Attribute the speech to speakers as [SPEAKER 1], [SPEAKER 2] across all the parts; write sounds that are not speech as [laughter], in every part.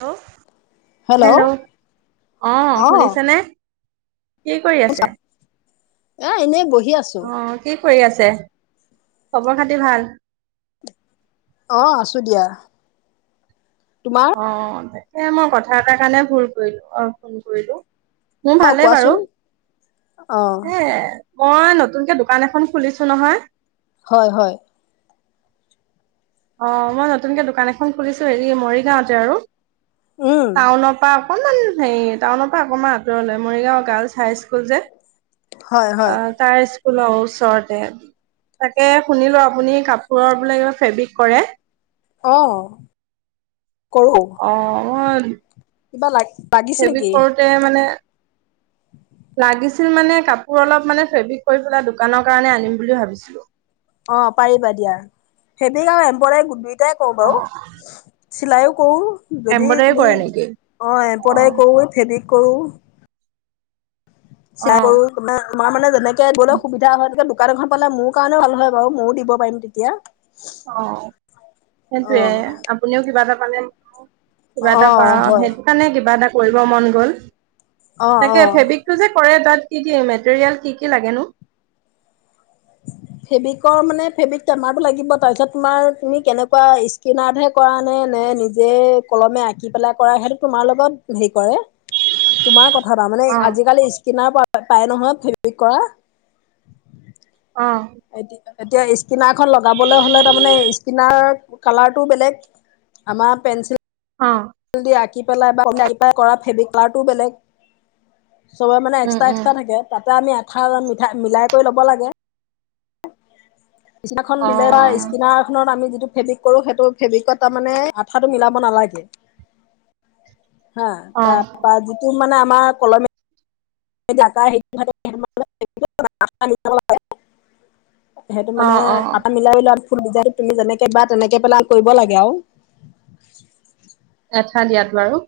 [SPEAKER 1] Hello, hello অহ
[SPEAKER 2] অ
[SPEAKER 1] শুনিছেনে? কি কৰি আছে?
[SPEAKER 2] এহ এনেই বহি বহি
[SPEAKER 1] অ
[SPEAKER 2] আছোঁ।
[SPEAKER 1] কি কৰি আছে, খবৰ খাতি ভাল?
[SPEAKER 2] অহ আছো দিয়া তোমাৰ
[SPEAKER 1] অহ দে সে মই কথা এটাৰ কাৰণে ভুল কৰিলো, অ ফোন কৰিলো মোৰ
[SPEAKER 2] অ
[SPEAKER 1] ভালেই বাৰু‌,
[SPEAKER 2] কোৱাচোন অ
[SPEAKER 1] এহ মই নতুনকে দোকান এখন খুলিছো নহয়
[SPEAKER 2] হয় হয়।
[SPEAKER 1] অ মই নতুনকে দোকান এখন খুলিছো, হেৰি মৰিগাঁওতে আৰু
[SPEAKER 2] উম
[SPEAKER 1] টাউনৰ পা অকণমান হেৰি টাউনৰ পৰা অকণমান আঁতৰলে, মৰিগাঁও গাৰ্লছ হাই স্কুল যে
[SPEAKER 2] হয় হয়
[SPEAKER 1] [unintelligible] ল ওচৰতে। তাকে শুনিলো আপুনি কাপোৰৰ বোলে কিবা ফেব্ৰিক কৰে?
[SPEAKER 2] আহ।
[SPEAKER 1] অ অ। [inaudible]
[SPEAKER 2] [unintelligible]
[SPEAKER 1] ফ্ৰেবিক
[SPEAKER 2] নেকি
[SPEAKER 1] কৰোতে মানে লাগিছিল মানে কাপোৰ অলপ মানে ফেব্ৰিক কৰি পেলাই, দোকানৰ কাৰণে আনিম বুলি ভাবিছিলো।
[SPEAKER 2] অ পাৰিবা দিয়া। ফ্ৰেবিক আৰু এম্প্ৰদাই [unintelligible] [unintelligible] কৰু
[SPEAKER 1] অ
[SPEAKER 2] বাৰু চিলাইও কৰোঁ। যদি
[SPEAKER 1] এম্ব্ৰইডাৰী
[SPEAKER 2] তুমি,
[SPEAKER 1] কৰে নেকি?
[SPEAKER 2] অ এম্প্ৰইডাৰী কৰো ফেব্ৰিক কৰোঁ।
[SPEAKER 1] অ
[SPEAKER 2] চিলাই কৰো তমা তোমাৰ মানে যেনেক 'কে গলেও সুবিধা হয় সেইটোকে দোকান এখন পালে মোৰ কাৰণেও ভাল হয় বাৰু ময়ো দিব পাৰিম তেতিয়া
[SPEAKER 1] অ
[SPEAKER 2] অ
[SPEAKER 1] সেইটোয়ে আপুনিও কিবা এটা মানে কিবা
[SPEAKER 2] অ
[SPEAKER 1] এটা পাঔ
[SPEAKER 2] হয়
[SPEAKER 1] সেইটো কাৰণে কিবা এটা কৰিব মন গ'ল।
[SPEAKER 2] অ
[SPEAKER 1] তাকে
[SPEAKER 2] অ
[SPEAKER 1] ফেব্ৰিকটো যে কৰে তাত কি কি মেটেৰিয়েল কি কি লাগেনো?
[SPEAKER 2] ফেব্ৰিকৰ মানে ফেব্ৰিক টমাৰটো লাগিব। তাৰ ফেব্ৰিক কৰোঁ মানে, ফেব্ৰিক টেমাটো লাগিব, পিছত তোমাৰ তুমি কেনেকুৱা স্কেনাৰ্তে কৰা নে, নে নিজে কলমে আঁকি পেলাই কৰা সেইটো তোমাৰ লগত হেৰি কৰে। তোমাৰ ক তাৰমানে
[SPEAKER 1] অ
[SPEAKER 2] আজিকালি স্কিনাৰ পৰা নহয় ফ্ৰেবিক কৰা
[SPEAKER 1] অ।
[SPEAKER 2] এতিয়া স্কিনাৰখনন লগাবলৈ হ'লে তাৰমানে, স্কিনাৰ কালাৰটো বেলেগ আমাৰ পেঞ্চিল
[SPEAKER 1] অ।
[SPEAKER 2] জল দি আঁকি পেলাই বা আ পেলাই কৰা ফ্ৰেবিকলাৰটোও বেলেগ চবে মানে
[SPEAKER 1] উম
[SPEAKER 2] এক্সট্ৰা
[SPEAKER 1] উম
[SPEAKER 2] এক্সট্ৰা থাকে। তাত ত আমি আঠা মিঠা মিলাই কৰি ল'ব লাগে স্কিনাৰ খন
[SPEAKER 1] অ
[SPEAKER 2] দিলে বা স্কিনাৰ খনত আমি টো ফেব্ৰিক কৰো সেইটো ফেব্ৰিকত তাৰমানে, আঠাটো মিলাব নালাগে। অ [unintelligible] মানে, আমাৰ কলমে েই [unintelligible] সেইটো
[SPEAKER 1] অ
[SPEAKER 2] মানে
[SPEAKER 1] অ
[SPEAKER 2] আঠা মিলাই লোৱা যাই তুমি যেনেকে বা তেনেকে পেলা কৰিব লাগে আৰু।
[SPEAKER 1] আঠা দিয়াটো আৰু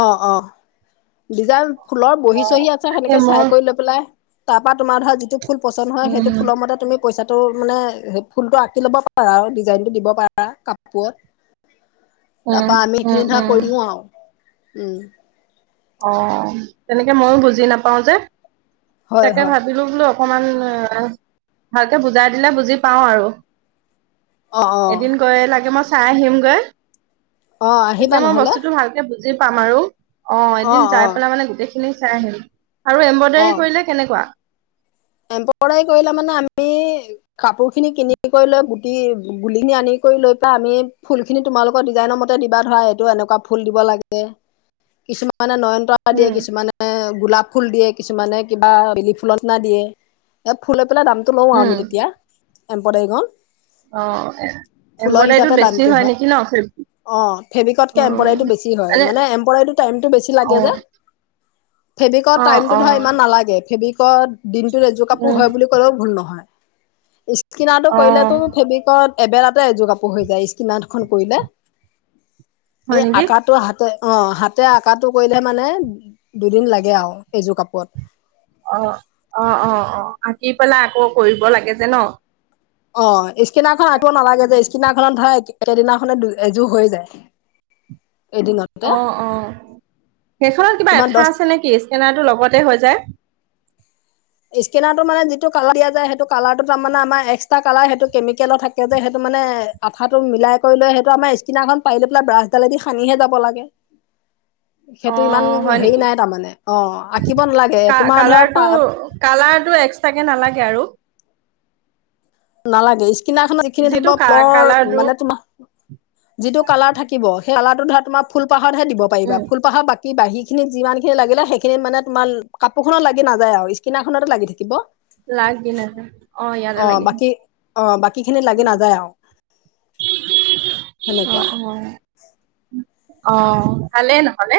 [SPEAKER 2] অ' অ' দিজাপ ফুলৰ
[SPEAKER 1] অ
[SPEAKER 2] বহি চহি আছে।
[SPEAKER 1] তাকে
[SPEAKER 2] সেনেকে
[SPEAKER 1] মই
[SPEAKER 2] চাই কৰি লৈ পেলাই তাৰ পৰা তোমাৰ ধৰা যিটো ফুল পচন্দ হয়
[SPEAKER 1] উম
[SPEAKER 2] সেইটো ফুলৰ মতে তুমি পইচা টো মানে ফুলটো আঁকি ল'ব পাৰা আৰু ডিজাইনটো দিব পাৰা কাপোৰত।
[SPEAKER 1] উম
[SPEAKER 2] তাৰ পৰা আমি
[SPEAKER 1] উম
[SPEAKER 2] এইখিনি ধৰা
[SPEAKER 1] উম
[SPEAKER 2] কৰিও আৰু উম।
[SPEAKER 1] অ' তেনেকে ময়ো বুজি নাপাও যে,
[SPEAKER 2] হয়
[SPEAKER 1] তাকে
[SPEAKER 2] হয়
[SPEAKER 1] ভাবিলো বুদু অক অকমান ভালকে বুজাই দিলে বুজি পাওঁ আৰু
[SPEAKER 2] অ অ
[SPEAKER 1] এদিন গয় লাগে মই চাই আহিমগৈ।
[SPEAKER 2] অ আহিবা
[SPEAKER 1] তেতিয়া মই
[SPEAKER 2] নহলে।
[SPEAKER 1] বস্তুটো ভালকে বুজি পাম আৰু অ' এদিন যাই পেলাই মানে গোটেই গলে চাই আহিম আৰু
[SPEAKER 2] অ
[SPEAKER 1] এম্ব্ৰইডাৰী কৰিলে কেনেকুৱা?
[SPEAKER 2] এম্ব্ৰইডাৰী কৰিলে মানে আমি, কাপোৰ খিনি কিনি কৰি লৈ গুটি গুলি খিনি আনি কৰি লৈ পেলাই আমি ফুল খিনি তোমালোকৰ ডিজাইনৰ মতে দিবা ধৰা এইটো এনেকুৱা ফুল দিব লাগে, কিছুমান মানে নয়নতৰা দিয়ে,
[SPEAKER 1] উম
[SPEAKER 2] কিছুমানে গোলাপ ফুল দিয়ে, কিছুমানে কিবা বেলি ফুলত না দিয়ে। এ ফুল বোলে দামটো লওঁ
[SPEAKER 1] উম
[SPEAKER 2] আমি তেতিয়া এম্ব্ৰইডাৰিঙৰ
[SPEAKER 1] অ, এম্ব্ৰইডাৰীটো বেছি হয় নেকি ন
[SPEAKER 2] অ ফেব্ৰিকতকে
[SPEAKER 1] উম
[SPEAKER 2] এম্ব্ৰডাৰীটো বেছি হয় মানে এম্ব্ৰডাৰীটো টাইমটো বেছি
[SPEAKER 1] অ
[SPEAKER 2] লাগে যে, ফেব্ৰিকত
[SPEAKER 1] অ
[SPEAKER 2] টাইমতটো
[SPEAKER 1] অ
[SPEAKER 2] ধৰা ইমান নালাগে। ফেব্ৰিক কত, দিনটোত এযোৰ কাপোৰ
[SPEAKER 1] উম
[SPEAKER 2] হয় বুলি ক'লেও ভুল নহয়। ই কিনাটো
[SPEAKER 1] অ
[SPEAKER 2] কৰিলে তো ফেব্ৰিকত এবেলাতে এযোৰ কাপোৰ হৈ যায় স্কিনাৰখন কৰিলে।
[SPEAKER 1] হয়
[SPEAKER 2] সেই
[SPEAKER 1] নেকি
[SPEAKER 2] আকাটো হাতে অ হাতে আকাটো কৰিলে মানে, দুদিন লাগে আৰু এইযোৰ কাপোৰত।
[SPEAKER 1] অ অ অ অ, আঁকি পেলাই আকৌ কৰিব লাগে যে ন।
[SPEAKER 2] অ স্কেনাখন আকিব নালাগে দেই। স্কেনাখনত ধ সেইদিনাখনে এযোৰ হৈ যায়। এদিনতে
[SPEAKER 1] অ অ, সেইখনত কিবা
[SPEAKER 2] তোমাৰ
[SPEAKER 1] এঠা
[SPEAKER 2] দহ
[SPEAKER 1] আছে নেকি স্কেনাৰটো লগতে হৈ যায়।
[SPEAKER 2] স্কেনাৰটো মানে যিটো কালাৰ দিয়া যায়, সেইটো কালাৰটো তাৰা মানে আমাৰ এক্সট্ৰা কালাৰ সেইটো কেমিকেলৰ থাকে যে সেইটো মানে আঠাটো মিলাই কৰি লৈ সেইটো আমাৰ স্কেনাৰখন পাৰি লৈ পেলাই ব্ৰাছডালেদি সানিহে যাব লাগে।
[SPEAKER 1] অ
[SPEAKER 2] সেইটো ইমান
[SPEAKER 1] হয়
[SPEAKER 2] হেৰি
[SPEAKER 1] নেকি
[SPEAKER 2] নাই তাৰমানে, অ আঁকিব নালাগে
[SPEAKER 1] কা
[SPEAKER 2] তোমাৰ ধৰ
[SPEAKER 1] কালাৰটো
[SPEAKER 2] প
[SPEAKER 1] কালাৰটো এক্সট্ৰাকে নালাগে আৰু।
[SPEAKER 2] নালাগে কিনাখনত যিখিনি থাকিব
[SPEAKER 1] যিটো কা
[SPEAKER 2] প্লৰ
[SPEAKER 1] কালাৰটো
[SPEAKER 2] মানে তোমাৰ, যিটো কালাৰ থাকিব, সেই কালাৰ ধৰা তোমাৰ ফুল পাহতহে দিব পাৰিব,
[SPEAKER 1] উম
[SPEAKER 2] ফুলপাহৰ বাকী কি বাহী খিনিত যিমান খিনি লাগিলে সেইখিনিত মানে তোমাৰ কাপোৰখনত লাগি নাযায় আৰু স্কিনাৰখনতে লাগি থাকিব।
[SPEAKER 1] লাগি ন অ ইয়াতে লাগিছে।
[SPEAKER 2] কি, অ বাকী খিনি লাগি নাযায় আৰু
[SPEAKER 1] অ
[SPEAKER 2] সেনেকুৱা।
[SPEAKER 1] অ অ ভালেই নহলে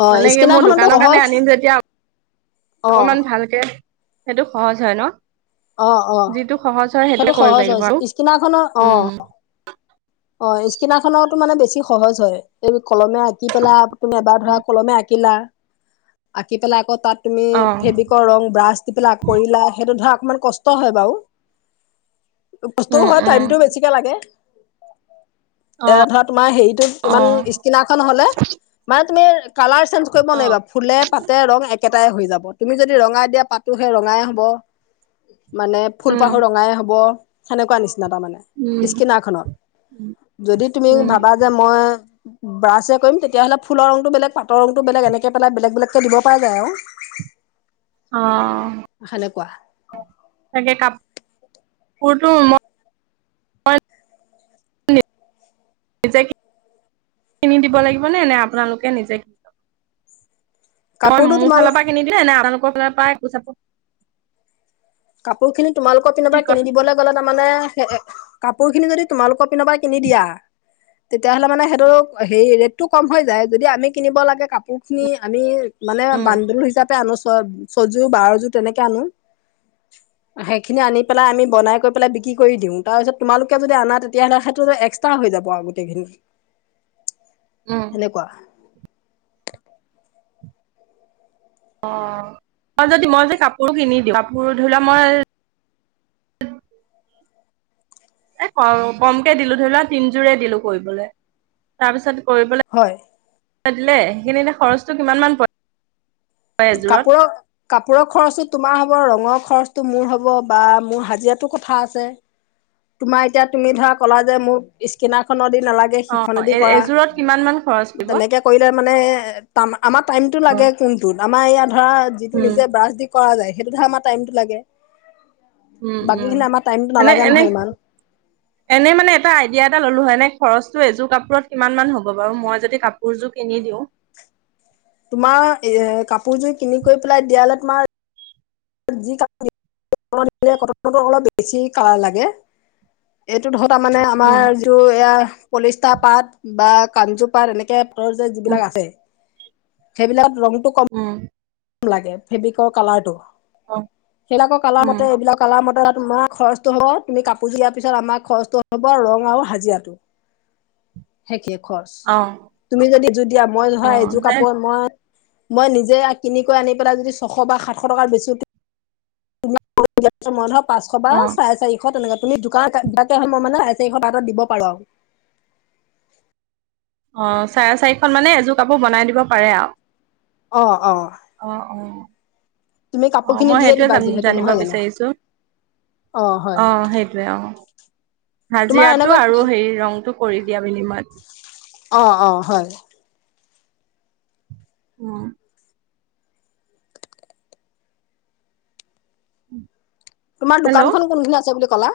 [SPEAKER 2] অ
[SPEAKER 1] মানে কি মোৰ
[SPEAKER 2] স্কিনাৰখনতো
[SPEAKER 1] দোকানৰ কাৰণে
[SPEAKER 2] সহজ
[SPEAKER 1] আনিম যেতিয়া
[SPEAKER 2] অ
[SPEAKER 1] অকমান ভালকে সেইটো সহজ হয় ন।
[SPEAKER 2] অ অ
[SPEAKER 1] যিটো সহজ হয় সেইটোৱে
[SPEAKER 2] সেইটো
[SPEAKER 1] কৰিব
[SPEAKER 2] সহজ হৈ
[SPEAKER 1] লাগিব আৰু
[SPEAKER 2] স্কিনাৰখনৰ, অ
[SPEAKER 1] উম
[SPEAKER 2] অ স্কিনাখনৰতো মানে বেছি সহজ হয় এই কলমে আঁকি পেলা, তুমি এবাৰ ধৰা কলমে আঁকিলা আঁকি পেলাই আকৌ তাত তুমি
[SPEAKER 1] অ
[SPEAKER 2] ফেব্ৰিকৰ ৰং, ব্ৰাছ দি পেলাই কৰিলা সেইটো ধৰা অকমান কষ্ট হয় বাৰু বস্তু
[SPEAKER 1] উম
[SPEAKER 2] হয়,
[SPEAKER 1] উম
[SPEAKER 2] টাইমটো বেছিকে লাগে।
[SPEAKER 1] অ
[SPEAKER 2] এয়া ধৰা তোমাৰ হেৰিটোত
[SPEAKER 1] অ
[SPEAKER 2] ইমান স্কিনাখন হলে মা তুমি কালাৰ চেঞ্জ কৰিব
[SPEAKER 1] অ
[SPEAKER 2] নোৱাৰিবা, ফুলে পাতে ৰং এক একেটাই হৈ যাব তুমি যদি ৰঙাই দিয়া পাতো সে ৰঙাই হ'ব। মানে
[SPEAKER 1] উম
[SPEAKER 2] ফুলপাহো ৰঙাই হ'ব। সেনেকুৱা নিচি তাৰ মানে
[SPEAKER 1] উম
[SPEAKER 2] স্কিনাৰখনত, যদি তুমি
[SPEAKER 1] উম
[SPEAKER 2] ভাবা যে মই ব্ৰাছে কৰিম তেতিয়াহলে ফুলৰ ৰংটো বেলেগ, পাতৰ ৰংটো বেলেগ এনেকে পেলাই বেলেগ বেলেগকে দিব পৰা যায় আৰু।
[SPEAKER 1] অহ।
[SPEAKER 2] সেনেকুৱা
[SPEAKER 1] তাকে কাপ, কাপোৰটো মই নিজে, কিনি দিব লাগিবনে নে আপোনালোকে নিজে তই
[SPEAKER 2] কাপোৰটো
[SPEAKER 1] মোৰ
[SPEAKER 2] তোমাল
[SPEAKER 1] ফালৰ পৰা কিনি দিলে নে আমালোকৰ ফালৰ পৰাই।
[SPEAKER 2] কাপোৰ খিনি তোমালোকৰ পিনে
[SPEAKER 1] কি
[SPEAKER 2] পৰাই কিনি
[SPEAKER 1] কয়
[SPEAKER 2] দিবলৈ গ'লে তাৰমানে এ কাপোৰ। কাপোৰখিনি যদি তোমালোকৰ পিনৰ পৰা কিনি দিয়া, তেতিয়াহলে মানে সেইটো হেৰি ৰেটটো কম হৈ যায় যদি আমি কিনিব লাগে কাপোৰখিনি আমি। মানে
[SPEAKER 1] উম
[SPEAKER 2] বান্দো হিচাপে আনো। ছয় ছয়যোৰ, বাৰযোৰ তেনেকে আনো। সেইখিনি আনি পেলাই আমি বনাই কৰি পেলাই বিক্ৰী কৰি দিও, তাৰপিছত তোমালোকে যদি আনা তেতিয়াহলে সেইটো এক্সট্ৰা হৈ যাব আৰু গোটেইখিনি।
[SPEAKER 1] উম
[SPEAKER 2] সেনেকুৱা।
[SPEAKER 1] অহ, মই যদি, মই যে কাপোৰ কিনি দিওঁ, কাপোৰ ধৰি লোৱা মই। এ ক কমকে দিলো ধৰি লোৱা তিন যোৰে দিলো কৰিবলৈ, তাৰপিছত।
[SPEAKER 2] হয়।
[SPEAKER 1] দিলে সেইখিনি এনে খৰচটো কিমান মান পৰে? এযোৰত
[SPEAKER 2] কাপোৰৰ কাপোৰৰ খৰচো তোমাৰ হ'ব ৰঙৰ। খৰচটো মোৰ হ'ব বা মোৰ হাজিৰাটোৰ কথা আছে তোমাৰ এতিয়া তুমি ধৰা ক'লা যে মোক স্কেনাৰ খনৰ দি। নালাগে
[SPEAKER 1] অ
[SPEAKER 2] সিখনেদি কৰা
[SPEAKER 1] এযোৰত কিমান মান খৰচ পৰিব
[SPEAKER 2] তেনেকে কৰিলে। মানে তামা। আমাৰ টাইমটো
[SPEAKER 1] উম
[SPEAKER 2] লাগে কোন। আমাৰ ইয়াত। ধৰা যিটো
[SPEAKER 1] উম
[SPEAKER 2] নিজে ব্ৰাছ দি কৰা যায়। সেইটো ধৰা আমাৰ টাইমটো লাগে।
[SPEAKER 1] উম উম
[SPEAKER 2] বাকীখিনি আমাৰ টাইমটো
[SPEAKER 1] এনে
[SPEAKER 2] নালাগে
[SPEAKER 1] এনে
[SPEAKER 2] নহয় ইমান
[SPEAKER 1] এনে মানে এটা আইডিয়া এটা ললো হয়নে। খৰচটো এযোৰ কাপোৰত কিমান মান হ'ব বাৰু মই যদি কাপোৰযোৰ কিনি দিওঁ।
[SPEAKER 2] তোমাৰ এ কাপোৰযোৰ কিনি কৰি পেলাই দিয়ালে তোমাৰ। যি কা কটনৰটো অলপ বেছি কালাৰ লাগে এইটোৰ ধ। তাৰ মানে
[SPEAKER 1] উম
[SPEAKER 2] আমাৰ যিটো এইয়া। পলিষ্টাৰ পাত বা কাঞজু পাত এনেকে। পাতৰ যে
[SPEAKER 1] উম
[SPEAKER 2] যিবিলাক আছে। সেইবিলাক। ৰংটো কম
[SPEAKER 1] উম
[SPEAKER 2] লাগে ফেব্ৰিকৰ কালাৰটো
[SPEAKER 1] অ
[SPEAKER 2] সেইবিলাকৰ কালাৰ
[SPEAKER 1] উম
[SPEAKER 2] মতে এইবিলাক কালাৰ মতে তোমাৰ খৰচটো হ'ব তুমি কাপোৰযোৰ দিয়াৰ পিছত আমাৰ খৰচটো হ'ব ৰং আৰু হাজিৰাটো সেইখিনিত খৰচ
[SPEAKER 1] অ
[SPEAKER 2] তুমি যদি এযোৰ দিয়া মই
[SPEAKER 1] অ
[SPEAKER 2] ধৰা এযোৰ
[SPEAKER 1] দে
[SPEAKER 2] কাপোৰত মই মই নিজে কিনিকৈ আনি পেলাই যদি ছশ বা সাতশ টকাৰ বেছু [unintelligible] পাঁচশ বা
[SPEAKER 1] অ
[SPEAKER 2] চাৰে চাৰিশ তেনেকা তুমি দোকান দু মই মানে আ চাৰিশ বাতত দিব পাৰোঁ আৰু
[SPEAKER 1] অ চাৰে চাৰিখত মানে এযোৰ কাপোৰ বনাই দিব পাৰে আৰু
[SPEAKER 2] অ অ
[SPEAKER 1] অ অ
[SPEAKER 2] তুমি কাপোৰ
[SPEAKER 1] অ
[SPEAKER 2] খিনি
[SPEAKER 1] মই
[SPEAKER 2] দিয়ে
[SPEAKER 1] সেইটোৱে
[SPEAKER 2] দিবা
[SPEAKER 1] জান
[SPEAKER 2] যিহেতু
[SPEAKER 1] জানিব
[SPEAKER 2] নহয় জানো
[SPEAKER 1] বিচাৰিছো অ সেইটোৱে অ
[SPEAKER 2] তোমাৰ
[SPEAKER 1] হাজিৰাটো
[SPEAKER 2] এনেকুৱা
[SPEAKER 1] আৰু হেৰি ৰংটো কৰি দিয়া বিনিময়ত
[SPEAKER 2] অ অ হয়
[SPEAKER 1] উম। উম [inaudible]
[SPEAKER 2] তোমাৰ দোকানখনো কোন খিনি আছে বুলি কলা?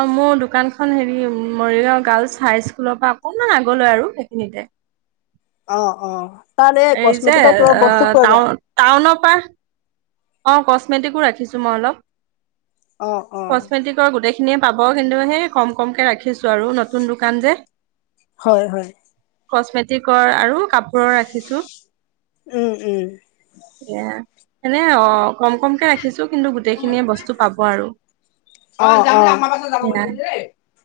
[SPEAKER 1] অ মোৰ দোকানখন হেৰি মৰিগাঁও গাৰ্লছ হাই স্কুলৰ পৰা অকনমান আগলৈ আৰু সেইখিনিতে।
[SPEAKER 2] অ অ। তাত
[SPEAKER 1] এই যে
[SPEAKER 2] কচমেটিকৰ কিবা বস্তু পোৱা যায়
[SPEAKER 1] টাউন, টাউনৰ পৰা অ কচমেটিকো ৰাখিছো মই অলপ।
[SPEAKER 2] অ অ
[SPEAKER 1] কচমেটিকৰ গোটেই খিনিয়ে পাব কিন্তু সেই কম কমকে ৰাখিছো আৰু নতুন দোকান যে।
[SPEAKER 2] হয় হয়।
[SPEAKER 1] কচমেটিকৰ আৰু কাপোৰৰ ৰাখিছো।
[SPEAKER 2] উম উম।
[SPEAKER 1] নে অ কম কমকে ৰাখি খিছো, কিন্তু গোটেইখিনিয়ে বস্তু পাব আৰু
[SPEAKER 2] অ
[SPEAKER 1] সেয়াই,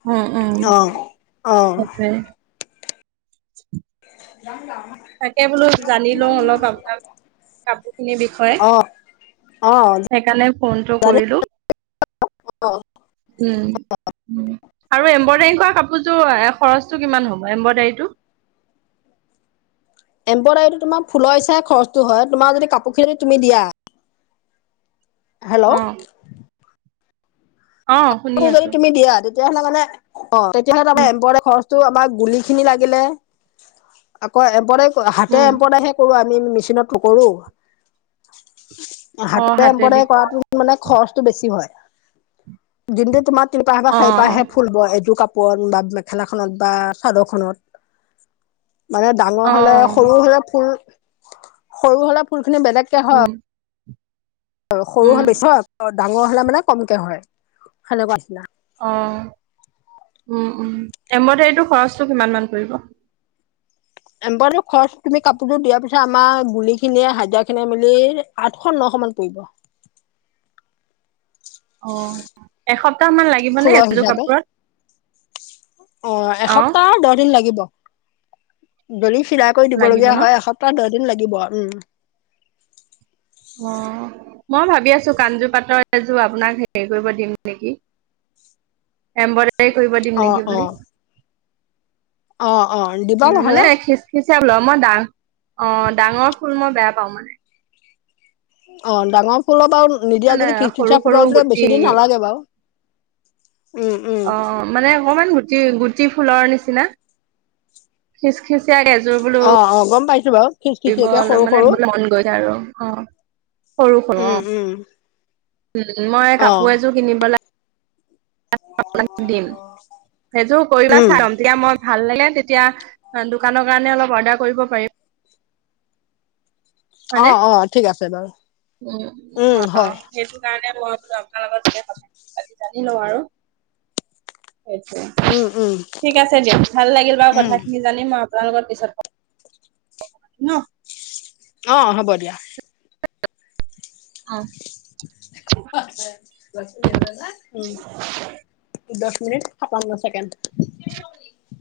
[SPEAKER 1] উম উম,
[SPEAKER 2] অ অ
[SPEAKER 1] সেইটোৱে। উ [inaudible]
[SPEAKER 2] ৰামল [inaudible]
[SPEAKER 1] তাকে বোলো জানিলো অলপ আপোনাৰ, কাপোৰ খিনিৰ বিষয়ে,
[SPEAKER 2] অ অ
[SPEAKER 1] সেইকাৰণে ফোনটো
[SPEAKER 2] জানি
[SPEAKER 1] কৰিলো, উম আৰু এম্ব্ৰইডাৰী কাপোৰযোৰ খৰচটো কিমান হ'ব এম্ব্ৰইডাৰীটো?
[SPEAKER 2] এম্ব্ৰইডাৰীটো তোমাৰ ফুলৰ হিচাপে খৰচটো হয়, তোমাৰ যদি কাপোৰ খিনি যদি তুমি দিয়া হেল্ল'।
[SPEAKER 1] অ অ শুনি
[SPEAKER 2] কাপোৰ যদি
[SPEAKER 1] আছো।
[SPEAKER 2] তুমি দিয়া তেতিয়াহলে মানে অ তেতিয়াহলে আম
[SPEAKER 1] উম
[SPEAKER 2] [inaudible] এম্বৰ খৰ টো আমাৰ গুলি খিনি লাগিলে, আকৌ এম্ব্ৰইডাৰি হাতে
[SPEAKER 1] উম
[SPEAKER 2] এম্পদাইহে কৰো আমি আমি মেচিনত নকৰো
[SPEAKER 1] অ
[SPEAKER 2] হাতেৰে
[SPEAKER 1] হাতেদি
[SPEAKER 2] এম্ব্ৰইডাৰী
[SPEAKER 1] কৰা
[SPEAKER 2] কৰাতো মানে খৰচ বেছি হয়। দিনটো তোমাত তিনিপাহ বা
[SPEAKER 1] অ অ
[SPEAKER 2] চাৰিপাহে ফুল বোৱে সেইটো কাপ ওপৰত বা মেখেলাখনত বা চাদৰখনত মানে ডাঙৰ হলে, সৰু
[SPEAKER 1] অ',
[SPEAKER 2] হলে ফুল সৰু হলে ফুল খনে বেলেগকে হয়
[SPEAKER 1] উম,
[SPEAKER 2] সৰু
[SPEAKER 1] উম,
[SPEAKER 2] হাল বেছি, হয় হয়। ডাঙৰ হলে মানে কমকে হয়, খালে পৰা নিচিনা।
[SPEAKER 1] অ, উম উম, এম্ব্ৰইডাৰীটো খৰচটো কিমান মান পৰিব?
[SPEAKER 2] এমব্ৰইডাৰিটো খৰচ তুমি কাপোৰটো দিয়াৰ পিছত আমাৰ বুনিখিনিয়ে, হাজিৰা খিনিয়ে মিলি আঠশ নশ মান পৰিব।
[SPEAKER 1] অ এসপ
[SPEAKER 2] ফুলৰ হিচাপে, অ
[SPEAKER 1] অ',
[SPEAKER 2] এসপ্তাহ দহ দিন লাগিব। দলিত চিলাই কৰি
[SPEAKER 1] লাগিব
[SPEAKER 2] দিবলগীয়া
[SPEAKER 1] ন?
[SPEAKER 2] হয়, এসপ্তাহ দ দিন লাগিব, উম।
[SPEAKER 1] অ, মই ভাবি আছো কাঞ্জো পাটৰ এযোৰ আপোনাক হেৰি কৰিব দিম নেকি এম হেৰি, কৰিব দিম
[SPEAKER 2] অ
[SPEAKER 1] নেকি
[SPEAKER 2] অ
[SPEAKER 1] বুলি।
[SPEAKER 2] অ অ দিবা নহলে।
[SPEAKER 1] ল মই ডা, অ ডাঙৰ ফুল মই বেয়া পাও মানে।
[SPEAKER 2] অ ডাঙৰ ফুলৰ আৰু নিদিয়া
[SPEAKER 1] মানে
[SPEAKER 2] যদি
[SPEAKER 1] সৰু
[SPEAKER 2] কিকিঠা
[SPEAKER 1] সৰু
[SPEAKER 2] ফুটাব
[SPEAKER 1] গুটি
[SPEAKER 2] বেছি দিন নালাগে বাৰু। উম উম
[SPEAKER 1] অ মানে অকমান গুটি গুটি ফুলৰ নিচিনা, খিচ খিচ গেযোৰ বোলো
[SPEAKER 2] ছো বাৰু। খিচ
[SPEAKER 1] কৰিব
[SPEAKER 2] খিচিয়াকে সৰু
[SPEAKER 1] মানে
[SPEAKER 2] সৰু
[SPEAKER 1] মন গৈছে আৰু অ। সৰু সৰু অ,
[SPEAKER 2] উম উম
[SPEAKER 1] উম মই
[SPEAKER 2] অ
[SPEAKER 1] কাপোৰ এযোৰ কিনিব লাগে সেইযোৰ কৰিবা
[SPEAKER 2] উম
[SPEAKER 1] চাম, তেতিয়া মই ভাল লাগিলে তেতিয়া, দোকানৰ কাৰণে অলপ অৰ্ডাৰ কৰিব পাৰিম।
[SPEAKER 2] অ
[SPEAKER 1] হয়নে,
[SPEAKER 2] অ ঠিক আছে বাৰু
[SPEAKER 1] উম
[SPEAKER 2] উম
[SPEAKER 1] অ
[SPEAKER 2] হয়
[SPEAKER 1] সেইটো কাৰণে মই বোলো আপোনাৰ লগত যাতে কথাখিনি পাতি জানি লওঁ আৰু
[SPEAKER 2] উম উম
[SPEAKER 1] ঠিক আছে দিয়ক, ভাল লাগিল বাৰু
[SPEAKER 2] উম
[SPEAKER 1] কথাখিনি জানি মই আপোনাৰ লগত পিছত, ন
[SPEAKER 2] অ হ'ব দিয়া।
[SPEAKER 1] অ।
[SPEAKER 2] [unintelligible]
[SPEAKER 1] [inaudible]
[SPEAKER 2] দচ মিনিট, সাতাৱন্ন ছেকেণ্ড।
[SPEAKER 1] [inaudible]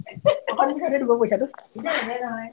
[SPEAKER 2] থাকে দিব পইচাটো, দিলে নহয়।